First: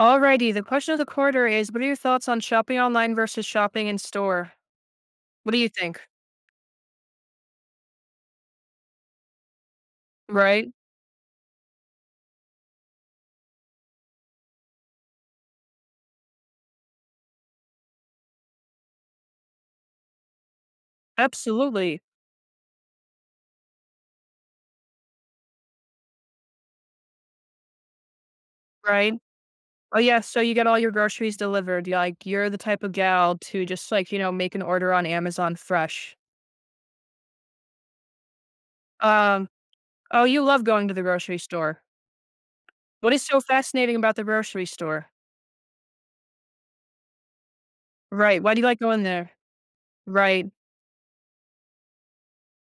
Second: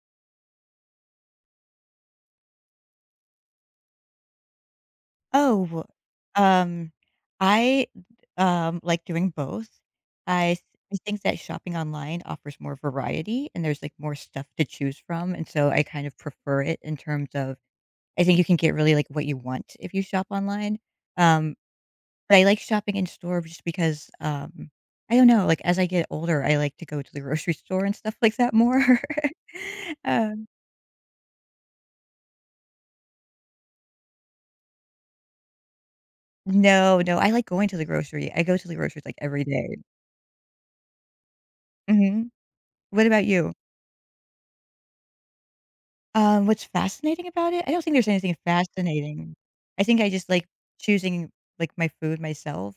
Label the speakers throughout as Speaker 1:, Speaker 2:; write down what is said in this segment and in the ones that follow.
Speaker 1: Alrighty, the question of the quarter is what are your thoughts on shopping online versus shopping in store? What do you
Speaker 2: Oh,
Speaker 1: think?
Speaker 2: um, I, like doing both. I s-
Speaker 1: Right?
Speaker 2: I think that shopping online offers more variety and there's, like, more stuff to choose from, and so I kind of prefer it in terms of I think you can get really, like, what you want if you shop online, um,
Speaker 1: Absolutely.
Speaker 2: but I like shopping in store just because, I don't know, like, as I get older, I like to go to the grocery store and stuff like that more.
Speaker 1: Right? Oh yeah, so
Speaker 2: Um
Speaker 1: you get all your groceries delivered. You're the type of gal to just make an order on Amazon fresh.
Speaker 2: No, no, I like going to the grocery. I go to the grocery, like, every
Speaker 1: Um,
Speaker 2: day.
Speaker 1: oh, you love going to the grocery store.
Speaker 2: Mhm. What
Speaker 1: What
Speaker 2: about
Speaker 1: is so
Speaker 2: you?
Speaker 1: fascinating about the grocery store?
Speaker 2: What's fascinating about it? I don't think there's anything
Speaker 1: Right. Why do you like going there?
Speaker 2: fascinating. I think I just
Speaker 1: Right.
Speaker 2: like choosing, like, my food myself.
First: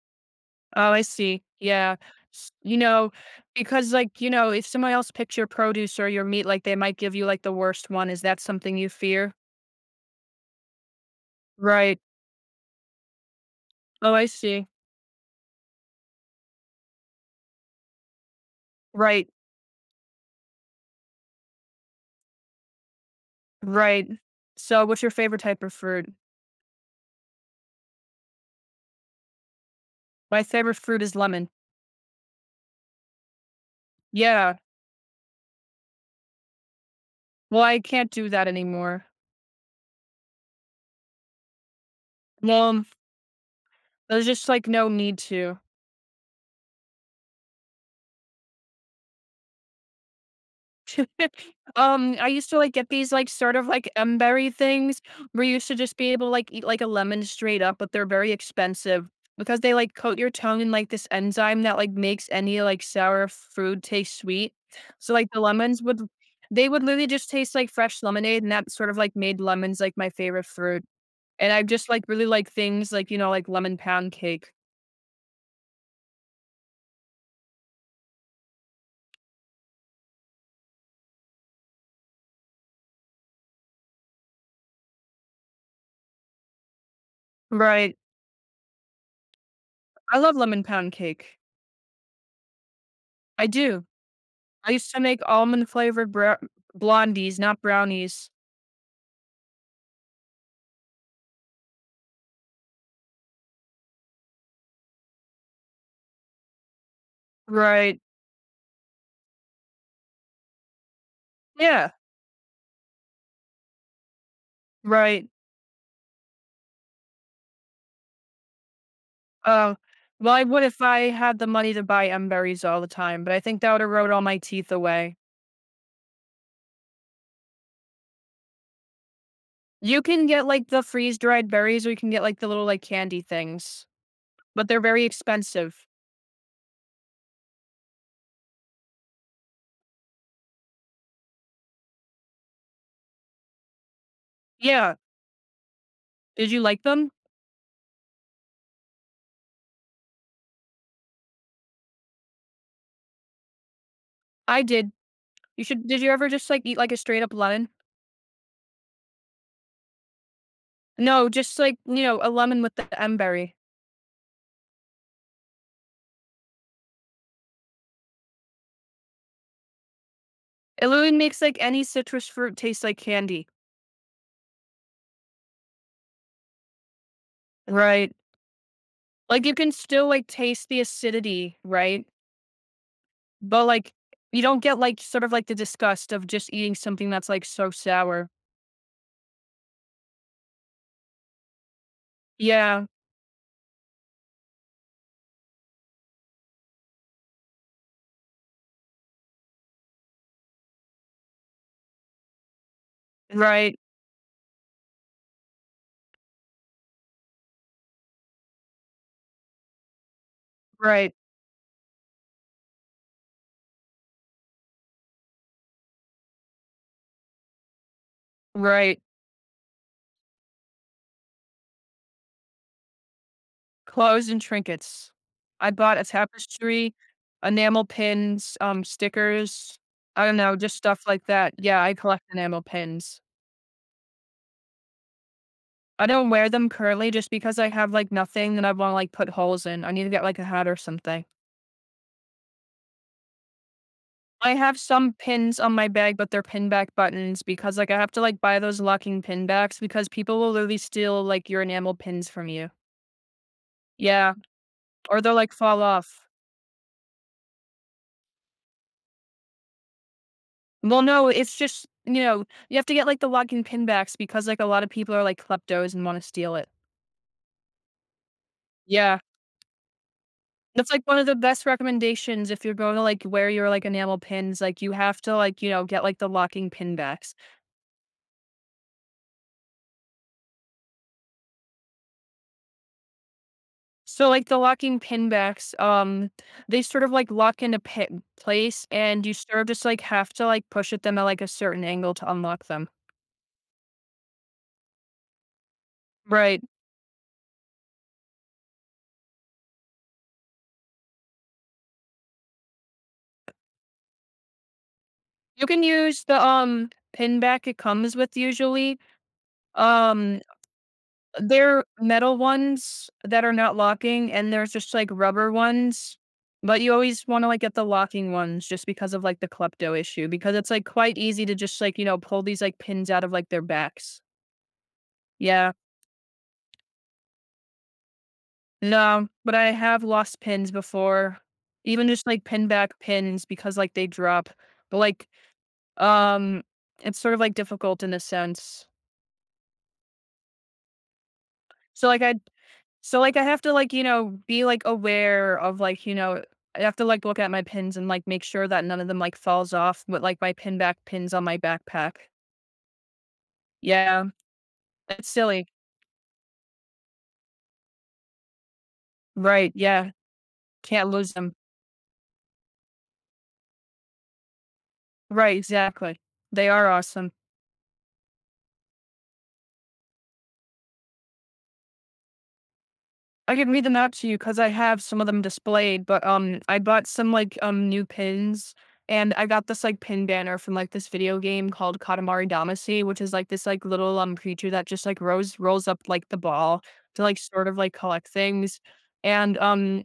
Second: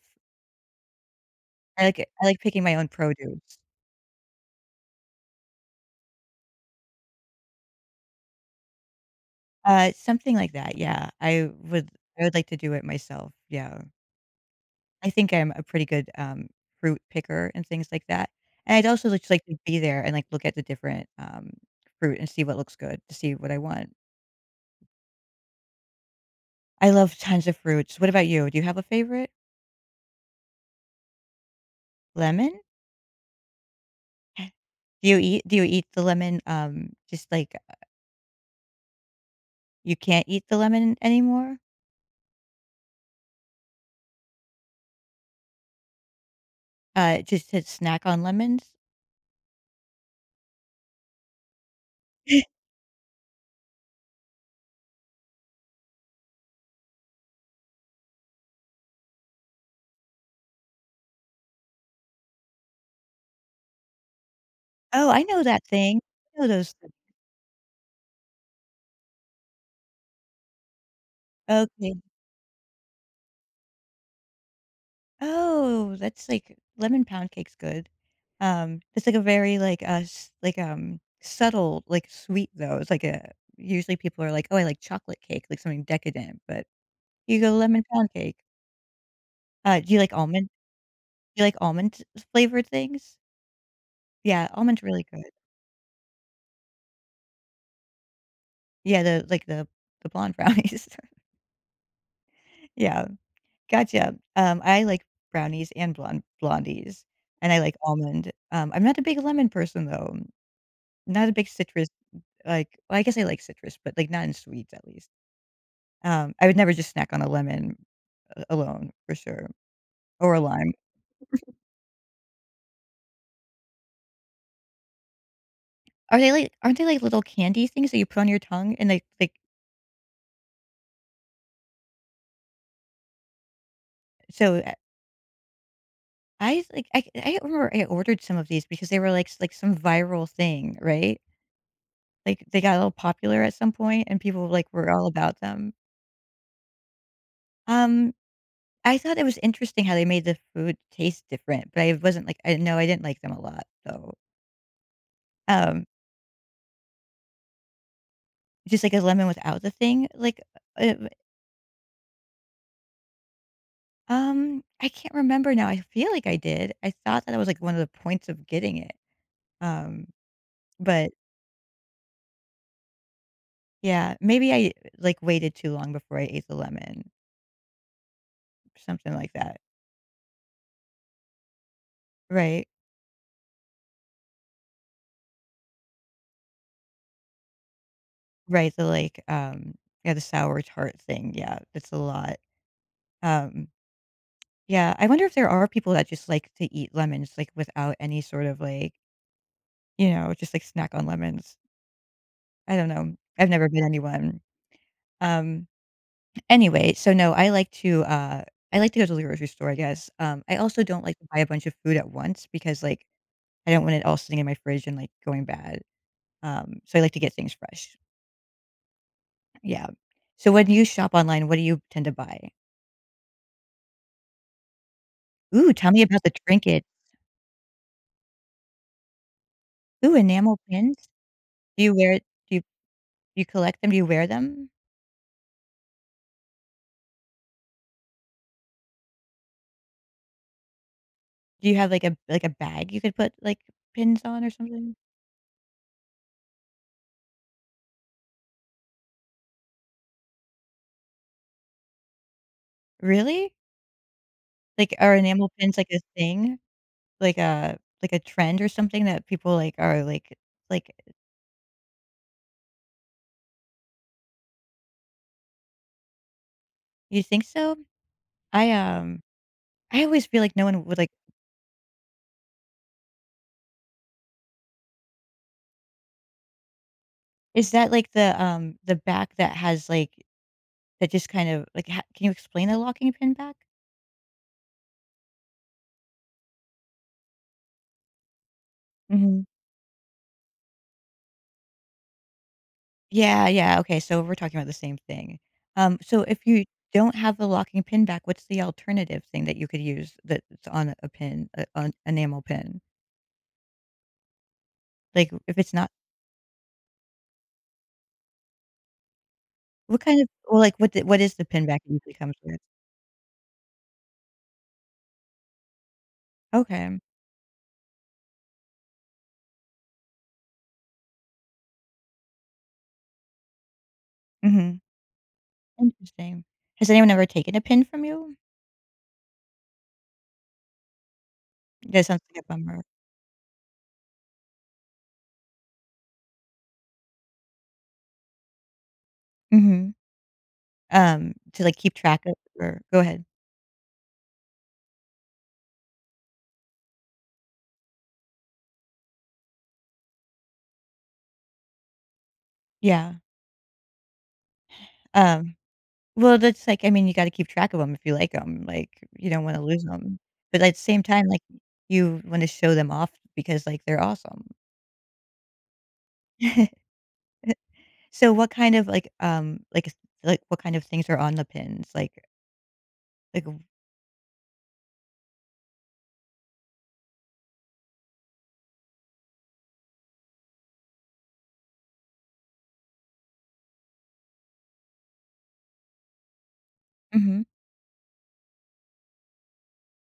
Speaker 1: Oh, I see. Yeah.
Speaker 2: I like
Speaker 1: S-
Speaker 2: picking my
Speaker 1: You
Speaker 2: own
Speaker 1: know,
Speaker 2: produce.
Speaker 1: because if someone else picks your produce or your meat, like they might give you like the worst one. Is that something you fear?
Speaker 2: Something like that, yeah.
Speaker 1: Right.
Speaker 2: I would like to do it myself, yeah.
Speaker 1: Oh, I see.
Speaker 2: I think I'm a pretty good, fruit picker and things like that, and I'd also
Speaker 1: Right.
Speaker 2: just like to be there and, like, look at the different, fruit and see what looks good, to see what I want.
Speaker 1: Right. So, what's your favorite type of fruit?
Speaker 2: I love tons of fruits. What about you? Do you have a favorite?
Speaker 1: My favorite fruit is lemon.
Speaker 2: Lemon?
Speaker 1: Yeah.
Speaker 2: Do you eat the lemon, just, like,
Speaker 1: Well, I can't do that anymore.
Speaker 2: You can't eat the lemon anymore?
Speaker 1: Well, there's just like no need to.
Speaker 2: It just said snack on lemons?
Speaker 1: I used to like get these like sort of like emberry things where you used to just be able to like eat like a lemon straight up, but they're very expensive because they like coat your tongue in like this enzyme that like makes any like sour food taste sweet.
Speaker 2: Oh,
Speaker 1: So
Speaker 2: I
Speaker 1: like the
Speaker 2: know that
Speaker 1: lemons
Speaker 2: thing.
Speaker 1: would
Speaker 2: I know
Speaker 1: they
Speaker 2: those
Speaker 1: would
Speaker 2: things.
Speaker 1: literally just taste like fresh lemonade, and that sort of like made lemons like my favorite fruit. And I just
Speaker 2: Okay.
Speaker 1: like really like things like like lemon pound cake.
Speaker 2: Oh, that's like lemon pound cake's good. It's like a very like, s like, subtle, like, sweet though. It's like a usually people are like, "Oh, I like chocolate cake," like something decadent, but you go lemon
Speaker 1: Right.
Speaker 2: pound cake. Uh, do you like
Speaker 1: I love
Speaker 2: almond
Speaker 1: lemon pound cake.
Speaker 2: do you like almond flavored things?
Speaker 1: I do.
Speaker 2: Yeah,
Speaker 1: I
Speaker 2: almond's
Speaker 1: used to
Speaker 2: really
Speaker 1: make
Speaker 2: good.
Speaker 1: almond flavored brow blondies, not brownies.
Speaker 2: Yeah, the like the blonde brownies. Yeah. Gotcha. I like brownies and blondies, and I like
Speaker 1: Right.
Speaker 2: almond. I'm not a big lemon person, though. Not a big citrus,
Speaker 1: Yeah,
Speaker 2: like well, I guess I like citrus, but, like, not in sweets, at least.
Speaker 1: right.
Speaker 2: I would never just snack on a lemon a alone, for sure,
Speaker 1: Uh, well,
Speaker 2: or a
Speaker 1: I would
Speaker 2: lime.
Speaker 1: if I had the money to buy M berries all the time, but I think that would erode all my teeth away.
Speaker 2: Aren't they like little candy things that you put on your tongue and like
Speaker 1: You can get, like, the freeze dried berries, or you can get, like, the little, like, candy things,
Speaker 2: so,
Speaker 1: but
Speaker 2: uh,
Speaker 1: they're very expensive.
Speaker 2: I remember I ordered some of these because they were like some viral thing, right? Like, they got a little popular at some point, and people, like, were
Speaker 1: Yeah.
Speaker 2: all about them.
Speaker 1: Did you like them?
Speaker 2: Um I thought it was interesting how they made the food taste different, but I wasn't like I know I didn't like them a lot, so,
Speaker 1: I did. You
Speaker 2: um,
Speaker 1: should Did you ever just, like, eat, like, a straight up lemon?
Speaker 2: just like a lemon without the thing, like, uh,
Speaker 1: No, just, a lemon with the M berry.
Speaker 2: I can't remember now, I feel like I did. I thought that was, like, one of the points of getting it, um,
Speaker 1: It
Speaker 2: but
Speaker 1: literally makes, like, any citrus fruit taste like candy.
Speaker 2: yeah, like, waited too long before I ate the lemon,
Speaker 1: Right.
Speaker 2: something like
Speaker 1: Like, you
Speaker 2: that.
Speaker 1: can still, like, taste the acidity, right?
Speaker 2: Right.
Speaker 1: But, like, you don't get, like, sort of, like, the disgust of just eating something that's, like, so sour.
Speaker 2: Right, the, yeah, the sour tart thing, yeah, it's a lot,
Speaker 1: Yeah.
Speaker 2: um Yeah, I wonder if there are people that just like to eat lemons, like, without any sort of, like, just, like, snack on lemons. I don't know. I've never
Speaker 1: Right.
Speaker 2: been anyone. Um, anyway, so no, I like to go to the grocery store, I guess. I also don't
Speaker 1: Right.
Speaker 2: like to buy a bunch of food at once because, like, I don't want it all sitting in my fridge and, like, going bad. So I like to get things fresh.
Speaker 1: Right.
Speaker 2: Yeah. So when you shop online, what do you tend to buy?
Speaker 1: Clothes and trinkets.
Speaker 2: Ooh,
Speaker 1: I
Speaker 2: tell
Speaker 1: bought
Speaker 2: me
Speaker 1: a
Speaker 2: about the trinket.
Speaker 1: tapestry, enamel pins, stickers.
Speaker 2: Ooh,
Speaker 1: I don't know,
Speaker 2: enamel
Speaker 1: just stuff
Speaker 2: pins.
Speaker 1: like that. Yeah,
Speaker 2: Do you
Speaker 1: I
Speaker 2: wear do
Speaker 1: collect
Speaker 2: you
Speaker 1: enamel
Speaker 2: do
Speaker 1: pins.
Speaker 2: you collect them? Do you wear them?
Speaker 1: I don't wear them currently just because I have, like, nothing that I wanna, like, put holes in. I need to get, like, a hat or something.
Speaker 2: Do you have, like, a bag you could put, like, pins on or
Speaker 1: I have
Speaker 2: something?
Speaker 1: some pins on my bag, but they're pin back buttons because, like, I have to, like, buy those locking pin backs because people will literally steal, like, your enamel pins from you.
Speaker 2: Really?
Speaker 1: Yeah,
Speaker 2: Like, are
Speaker 1: or they'll,
Speaker 2: enamel
Speaker 1: like,
Speaker 2: pins,
Speaker 1: fall
Speaker 2: like, a
Speaker 1: off.
Speaker 2: thing? Like a trend or something that people, like, are, like?
Speaker 1: Well, no, it's just, you have to get, like, the locking pin backs because, like, a lot of people are, like, kleptos and want to steal it.
Speaker 2: You think so? I,
Speaker 1: Yeah.
Speaker 2: um I always feel like no one
Speaker 1: That's,
Speaker 2: would,
Speaker 1: like, one of the best recommendations if you're going to, like, wear your, like, enamel pins. Like, you have to, like, get, like, the locking pin backs.
Speaker 2: is that, like, the back that has, that just kind of like, ha can you explain a locking pin back?
Speaker 1: So like the locking pin backs, they sort of like lock in a pin place and you
Speaker 2: Mhm.
Speaker 1: sort of just like have to like push at them at like a certain angle to unlock them.
Speaker 2: Yeah, yeah, okay, so we're talking about the same thing. So if
Speaker 1: Right.
Speaker 2: you don't have the locking pin back, what's the alternative thing that you could use that's on a pin, a on enamel pin? Like, if
Speaker 1: You
Speaker 2: it's
Speaker 1: can
Speaker 2: not
Speaker 1: use the pin back it comes with usually.
Speaker 2: what kind of
Speaker 1: Um
Speaker 2: well, like, what is the pin back
Speaker 1: they're
Speaker 2: it usually comes
Speaker 1: metal
Speaker 2: with?
Speaker 1: ones that are not locking and there's just like rubber ones. But you
Speaker 2: Okay,
Speaker 1: always want to like get the locking ones just because of like the klepto issue because it's like quite easy to just pull these like pins out of like their backs.
Speaker 2: mhm,
Speaker 1: Yeah.
Speaker 2: interesting. Has anyone ever taken a pin from you?
Speaker 1: No, but I have lost pins before.
Speaker 2: That
Speaker 1: Even
Speaker 2: sounds
Speaker 1: just,
Speaker 2: like
Speaker 1: like,
Speaker 2: a
Speaker 1: pin
Speaker 2: bummer.
Speaker 1: back pins because, like, they drop. But, like, um, it's sort of, like, difficult in a sense.
Speaker 2: Mhm, to, like, keep
Speaker 1: So, like,
Speaker 2: track of
Speaker 1: I
Speaker 2: or go
Speaker 1: so,
Speaker 2: ahead.
Speaker 1: like, I have to, like, be, like, aware of, like, you know I have to, like, look at my pins and, like, make sure that none of them, like, falls off with, like, my pin back pins on my backpack.
Speaker 2: Yeah,
Speaker 1: Yeah. It's
Speaker 2: um
Speaker 1: silly.
Speaker 2: Well, that's like I mean, you gotta keep track of them if you like them, like, you don't wanna
Speaker 1: Right,
Speaker 2: lose
Speaker 1: yeah.
Speaker 2: them. But at the same
Speaker 1: Can't
Speaker 2: time,
Speaker 1: lose
Speaker 2: like,
Speaker 1: them.
Speaker 2: you wanna show them off because, like, they're awesome.
Speaker 1: Right, exactly. They are awesome.
Speaker 2: So what kind of, like, what kind of things are on the pins? Like?
Speaker 1: I can read them out to you because I have some of them displayed, but I bought some like new pins and I got this like pin banner from like this video game called Katamari Damacy, which is like this like little creature that just like rolls up like the ball to like
Speaker 2: Mhm.
Speaker 1: sort of like collect things. And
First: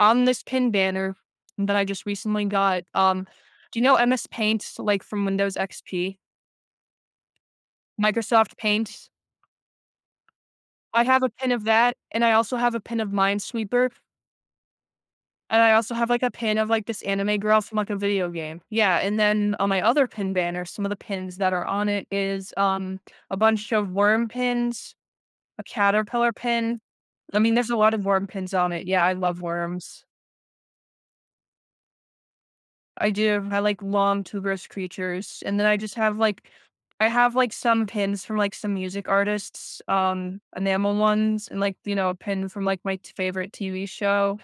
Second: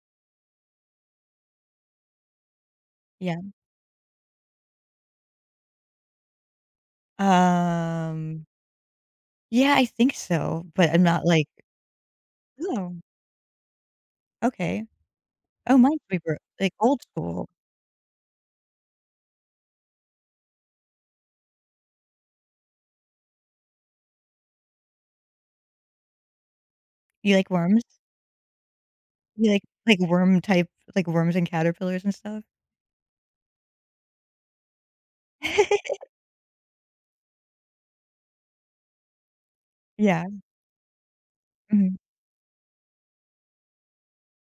Speaker 1: on this pin banner that I just recently got,
Speaker 2: Yeah.
Speaker 1: do you know MS Paint like from Windows XP?
Speaker 2: Um,
Speaker 1: Microsoft Paint.
Speaker 2: yeah, I think so, but I'm
Speaker 1: I have
Speaker 2: not
Speaker 1: a
Speaker 2: like
Speaker 1: pin of that and I also have a
Speaker 2: "Oh,
Speaker 1: pin of Minesweeper.
Speaker 2: okay.
Speaker 1: And I
Speaker 2: Oh,
Speaker 1: also have, like, a
Speaker 2: minesweeper,"
Speaker 1: pin of,
Speaker 2: like,
Speaker 1: like,
Speaker 2: old
Speaker 1: this anime
Speaker 2: school.
Speaker 1: girl from, like, a video game. Yeah, and then on my other pin banner, some of the pins that are on it is, a bunch of worm pins, a caterpillar pin.
Speaker 2: You
Speaker 1: I
Speaker 2: like
Speaker 1: mean, there's a
Speaker 2: worms?
Speaker 1: lot of worm pins on it. Yeah, I love
Speaker 2: You like
Speaker 1: worms.
Speaker 2: worm type worms and caterpillars and stuff?
Speaker 1: I do. I like long, tuberous creatures, and then I just have, like I have, like, some pins from, like, some music artists,
Speaker 2: Yeah.
Speaker 1: enamel ones, and, like,
Speaker 2: Mhm.
Speaker 1: a pin from, like, my t favorite TV show.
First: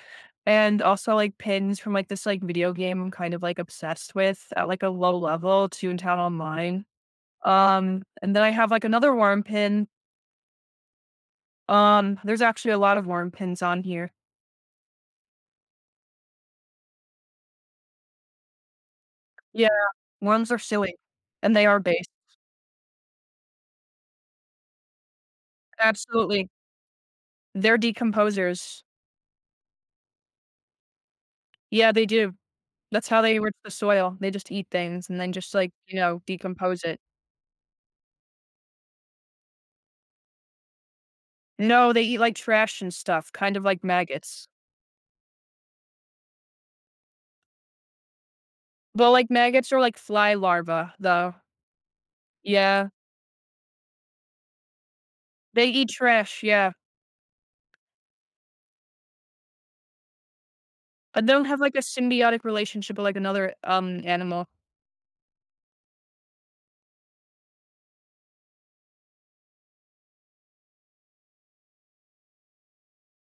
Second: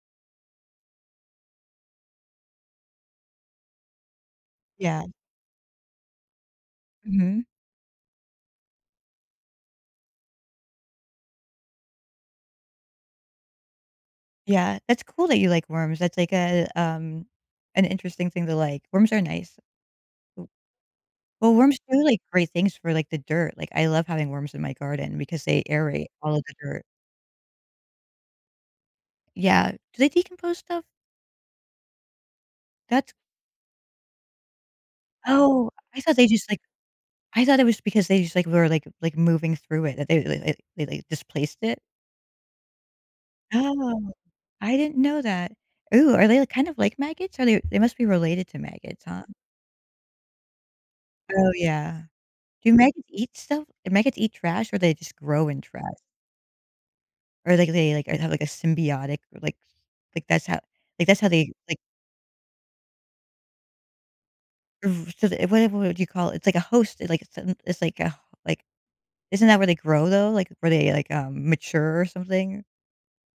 Speaker 1: And also like pins from like this like video game I'm kind of like obsessed with at like a
Speaker 2: Yeah.
Speaker 1: low level, Toontown Online.
Speaker 2: Mhm.
Speaker 1: And then I have like another worm pin. There's actually a lot of worm pins on here.
Speaker 2: Yeah, that's cool that you like worms. That's like a, an interesting thing to like. Worms are nice.
Speaker 1: Yeah, worms are silly,
Speaker 2: Well,
Speaker 1: and they
Speaker 2: worms
Speaker 1: are
Speaker 2: do
Speaker 1: based.
Speaker 2: like great things for like the dirt. Like I love having worms in my garden because they aerate all of
Speaker 1: Absolutely,
Speaker 2: the dirt.
Speaker 1: they're decomposers.
Speaker 2: Yeah. Do they decompose stuff?
Speaker 1: Yeah, they do. That's
Speaker 2: That's
Speaker 1: how they enrich the soil. They just eat things and then just
Speaker 2: oh,
Speaker 1: like decompose it.
Speaker 2: I thought it was because they just like, like moving through it that they like, they like displaced it.
Speaker 1: No, they eat like trash and stuff, kind of like
Speaker 2: Oh,
Speaker 1: maggots.
Speaker 2: I didn't know that. Ooh, are they like, kind of like maggots? Are they must be related to maggots,
Speaker 1: But
Speaker 2: huh?
Speaker 1: like maggots are like fly larvae, though.
Speaker 2: Oh yeah. Do
Speaker 1: Yeah,
Speaker 2: maggots eat stuff? Do maggots eat trash or they just grow in
Speaker 1: they
Speaker 2: trash?
Speaker 1: eat trash, yeah,
Speaker 2: Or like they like have like a symbiotic like like that's how like that's
Speaker 1: but
Speaker 2: how
Speaker 1: they don't
Speaker 2: they
Speaker 1: have, like,
Speaker 2: like
Speaker 1: a symbiotic relationship with, like, another, animal.
Speaker 2: ev so the what do you call it? It's like a host, it's an it's like a like isn't that where they grow though? Like where they like, mature or something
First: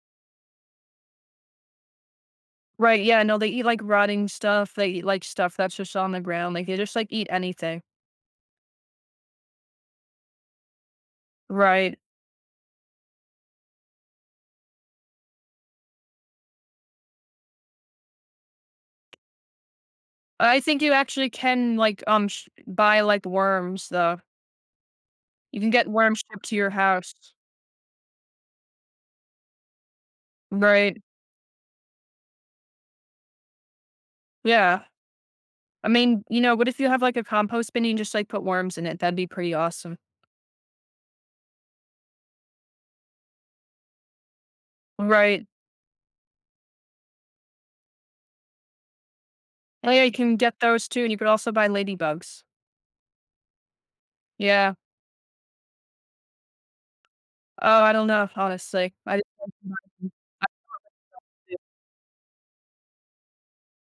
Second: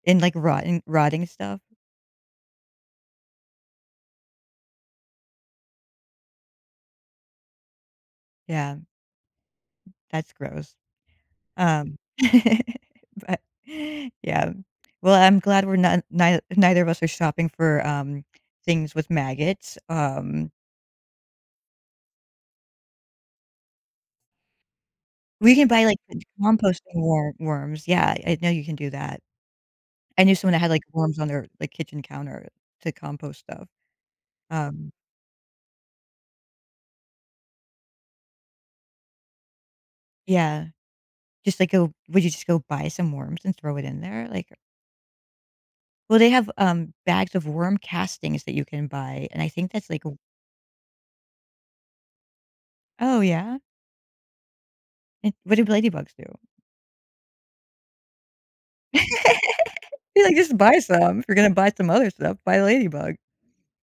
Speaker 2: in like rotten rotting stuff?
Speaker 1: Right, yeah, no, they eat, like, rotting stuff, they eat, like, stuff that's just on the ground, like, they just, like, eat anything.
Speaker 2: Yeah, that's gross. Um,
Speaker 1: Right.
Speaker 2: but yeah. Well, I'm glad we're not neither neither of us are shopping for, things with maggots,
Speaker 1: I think you actually can, like, sh buy, like, worms, though.
Speaker 2: We
Speaker 1: You
Speaker 2: can
Speaker 1: can
Speaker 2: buy,
Speaker 1: get
Speaker 2: like, c
Speaker 1: worms shipped to your
Speaker 2: composting
Speaker 1: house.
Speaker 2: worms, yeah, I know you can do that. I knew someone that had, like,
Speaker 1: Right.
Speaker 2: worms on their, like, kitchen counter to compost stuff.
Speaker 1: Yeah.
Speaker 2: Um,
Speaker 1: I mean, what if you have, like, a compost bin and you just, like, put worms in it? That'd be pretty awesome.
Speaker 2: yeah, just, like, go would you just go buy some worms and throw it in there? Like
Speaker 1: Right.
Speaker 2: well, they have, bags of worm castings that you can buy, and I think that's,
Speaker 1: Oh,
Speaker 2: like
Speaker 1: yeah, you can get those too, and you could also buy ladybugs.
Speaker 2: Oh, yeah?
Speaker 1: Yeah.
Speaker 2: And what do ladybugs do?
Speaker 1: Oh, I don't know, honestly. I
Speaker 2: You're like, "Just buy some. If you're gonna buy some other stuff, buy ladybug."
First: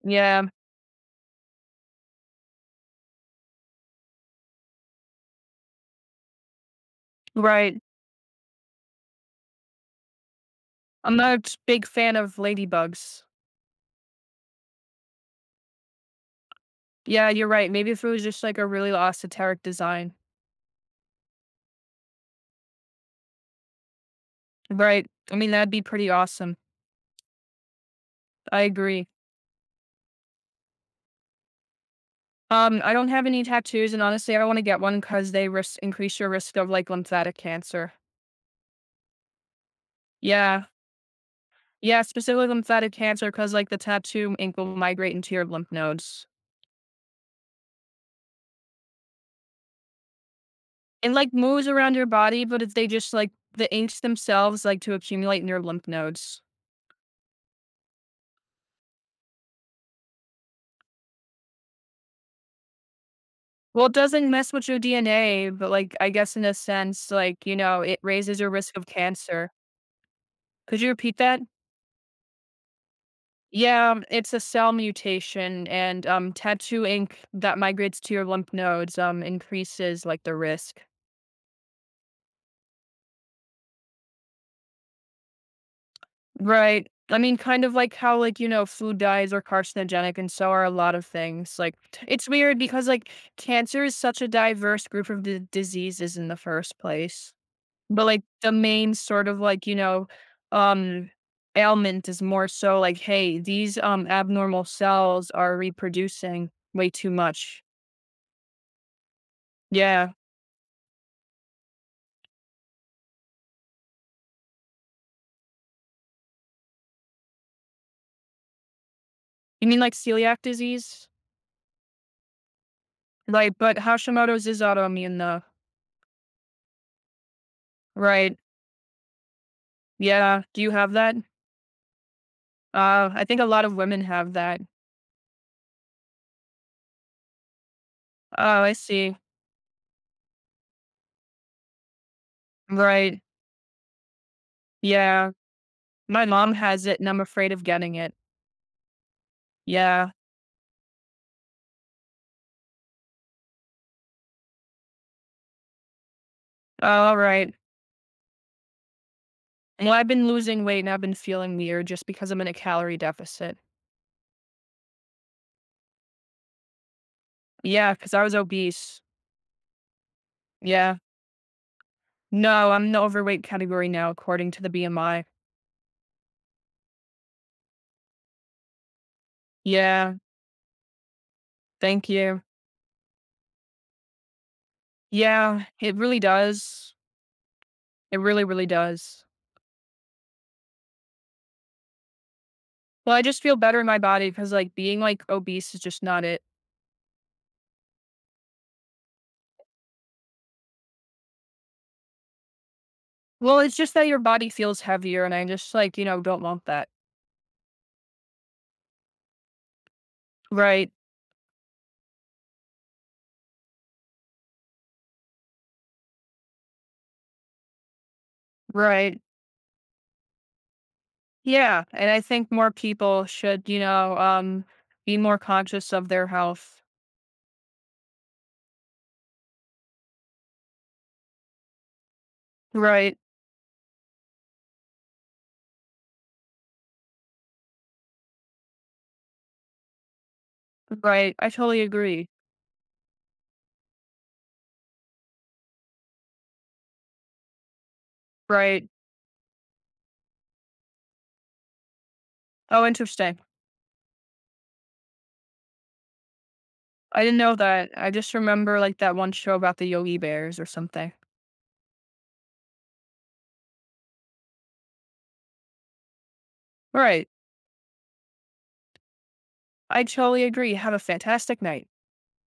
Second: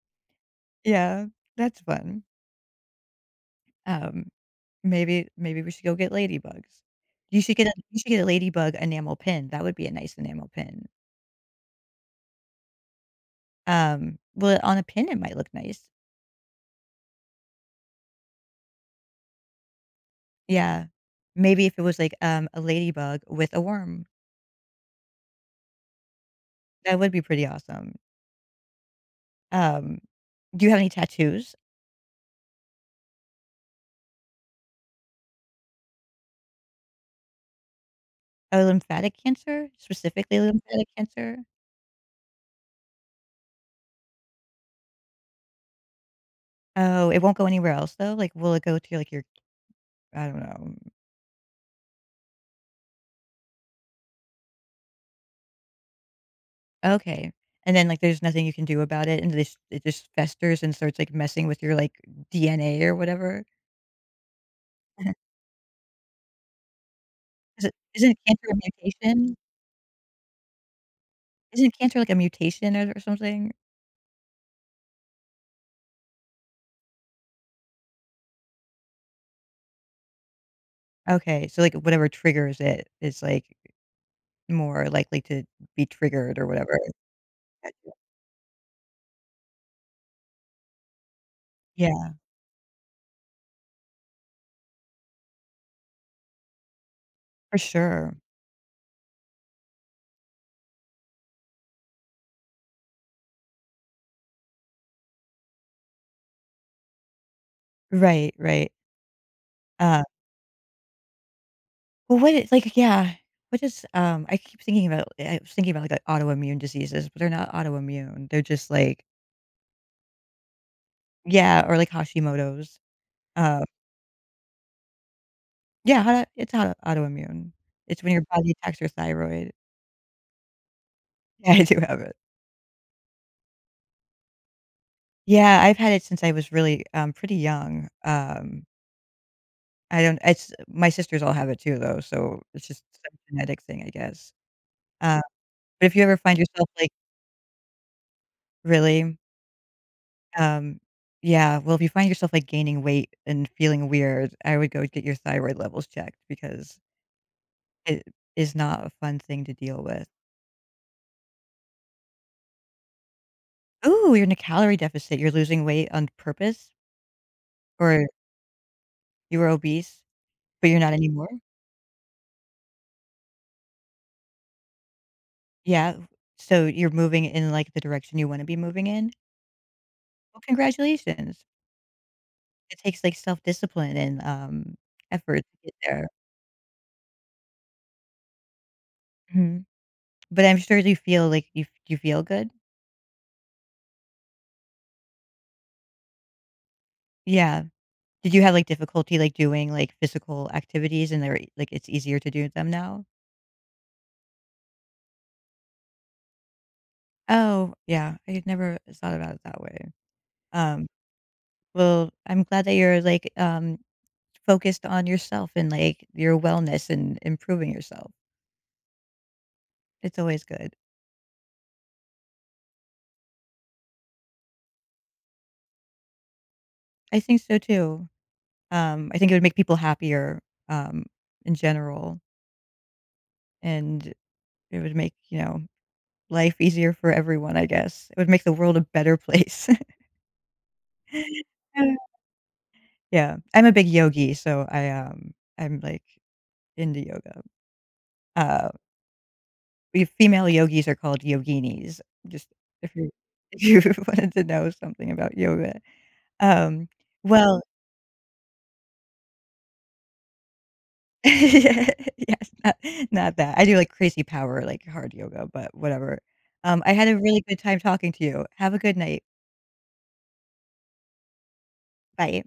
Speaker 1: Yeah,
Speaker 2: Yeah, that's fun. Um maybe we should go get ladybugs.
Speaker 1: right.
Speaker 2: You should get a ladybug enamel pin. That would be a nice enamel pin.
Speaker 1: I'm not a big fan of ladybugs.
Speaker 2: Well, on a pin, it might look nice.
Speaker 1: Yeah, you're right. Maybe if it was just like a really esoteric design.
Speaker 2: Yeah. Maybe if it was like, a ladybug with a worm,
Speaker 1: Right. I mean, that'd be pretty awesome.
Speaker 2: that would be pretty awesome.
Speaker 1: I agree.
Speaker 2: Um, do you have any tattoos?
Speaker 1: I don't have any tattoos, and honestly, I don't want to get one because they risk increase your risk of like lymphatic cancer.
Speaker 2: Oh, lymphatic cancer? Specifically
Speaker 1: Yeah,
Speaker 2: lymphatic cancer?
Speaker 1: yeah, specifically lymphatic cancer because like the tattoo ink will migrate into your lymph nodes.
Speaker 2: Oh, it won't go anywhere else though? Like, will it go to like your I don't know.
Speaker 1: It like moves around your body, but if they just like the inks themselves like to accumulate in your lymph nodes.
Speaker 2: Okay. And then like there's nothing you can do about it and this it just festers and starts like messing with your like DNA or whatever?
Speaker 1: Well, it doesn't mess with your
Speaker 2: Uh-huh.
Speaker 1: DNA, but, like, I guess in a sense, like,
Speaker 2: Is it
Speaker 1: it
Speaker 2: isn't
Speaker 1: raises
Speaker 2: cancer
Speaker 1: your
Speaker 2: a
Speaker 1: risk of
Speaker 2: mutation?
Speaker 1: cancer. Could you repeat that?
Speaker 2: Isn't cancer, like, a mutation or something?
Speaker 1: Yeah, it's a cell mutation and, tattoo ink that migrates to your lymph nodes, increases, like, the risk.
Speaker 2: Okay, so, like, whatever triggers it is, like, more likely to be triggered or whatever.
Speaker 1: Right. I mean, kind of
Speaker 2: Gotcha.
Speaker 1: like how, like, food dyes are carcinogenic and so are a lot of things. Like,
Speaker 2: Yeah,
Speaker 1: it's weird because, like, cancer is such a diverse group of d diseases in the first place.
Speaker 2: for
Speaker 1: But,
Speaker 2: sure.
Speaker 1: like, the main sort of, like, um, ailment is more so like, "Hey, these, abnormal cells are reproducing way too much."
Speaker 2: Right, right. Uh,
Speaker 1: Yeah.
Speaker 2: well, what is like, yeah, what is, I keep thinking about I was thinking about, like, autoimmune diseases, but they're not autoimmune. They're just, like
Speaker 1: You mean like celiac disease?
Speaker 2: yeah, or, like, Hashimoto's.
Speaker 1: Like,
Speaker 2: Um,
Speaker 1: but Hashimoto's is autoimmune though,
Speaker 2: yeah, how it's autoimmune. It's when your
Speaker 1: right?
Speaker 2: body attacks your thyroid.
Speaker 1: Yeah. Do you have that?
Speaker 2: Yeah, I do have it.
Speaker 1: I think a lot of women have that.
Speaker 2: Yeah, I've had it since I was really, pretty young.
Speaker 1: Oh, I see.
Speaker 2: I don't it's my sisters all have it too, though, so it's just some
Speaker 1: Right.
Speaker 2: genetic thing, I guess. Uh,
Speaker 1: Yeah.
Speaker 2: but if you ever
Speaker 1: My
Speaker 2: find
Speaker 1: mom
Speaker 2: yourself,
Speaker 1: has
Speaker 2: like
Speaker 1: it and I'm afraid of getting it.
Speaker 2: really?
Speaker 1: Yeah.
Speaker 2: Um, yeah, well, if you find yourself, like, gaining weight and feeling weird, I would go get your thyroid levels checked because
Speaker 1: Oh, alright.
Speaker 2: it is not a fun thing to deal
Speaker 1: Well, I've
Speaker 2: with.
Speaker 1: been losing weight and I've been feeling weird just because I'm in a calorie deficit.
Speaker 2: Ooh, you're in a calorie deficit. You're losing weight on purpose,
Speaker 1: Yeah,
Speaker 2: or
Speaker 1: because I was obese.
Speaker 2: you were obese, but you're not
Speaker 1: Yeah.
Speaker 2: anymore?
Speaker 1: No, I'm in the overweight category now according to the BMI.
Speaker 2: Yeah, so you're moving in, like, the direction you wanna be moving in?
Speaker 1: Yeah,
Speaker 2: Well, congratulations.
Speaker 1: thank you.
Speaker 2: It takes, like, self-discipline and, effort to
Speaker 1: Yeah,
Speaker 2: get
Speaker 1: it
Speaker 2: there.
Speaker 1: really does. It really, really does.
Speaker 2: Mhm. But I'm sure you feel, you feel good?
Speaker 1: Well, I just feel better in my body because, like, being, like, obese is just not it.
Speaker 2: Yeah. Did you have, like, difficulty, like, doing, like, physical activities and they're like, it's easier to do them now?
Speaker 1: Well, it's just that your body feels heavier, and I just, like, don't want that.
Speaker 2: Oh, yeah. I had never thought about it that way. Um,
Speaker 1: Right.
Speaker 2: well, I'm glad that you're, focused on yourself and, like, your wellness and improving yourself.
Speaker 1: Right.
Speaker 2: It's always good.
Speaker 1: Yeah, and I think more people should, be more conscious of their health.
Speaker 2: I think so too. I think it would make people happier, um, in general.
Speaker 1: Right.
Speaker 2: And it would make, you know, life easier for everyone, I guess. It would make the world a better place.
Speaker 1: Right. I totally
Speaker 2: Uh,
Speaker 1: agree.
Speaker 2: Yeah. I'm a big yogi, so I'm, like, into yoga. Uh,
Speaker 1: Right.
Speaker 2: we female yogis are called yoginis, just
Speaker 1: Oh,
Speaker 2: if you
Speaker 1: interesting.
Speaker 2: if you wanted to know something about yoga. Um,
Speaker 1: I didn't know
Speaker 2: well
Speaker 1: that. I just remember like that one show about the Yogi Bears or something.
Speaker 2: Yes, not that. I do, like, crazy power, like, hard yoga, but whatever. I
Speaker 1: All
Speaker 2: had a
Speaker 1: right.
Speaker 2: really good time talking to you. Have a good night.
Speaker 1: I totally agree. Have a fantastic night.
Speaker 2: Bye.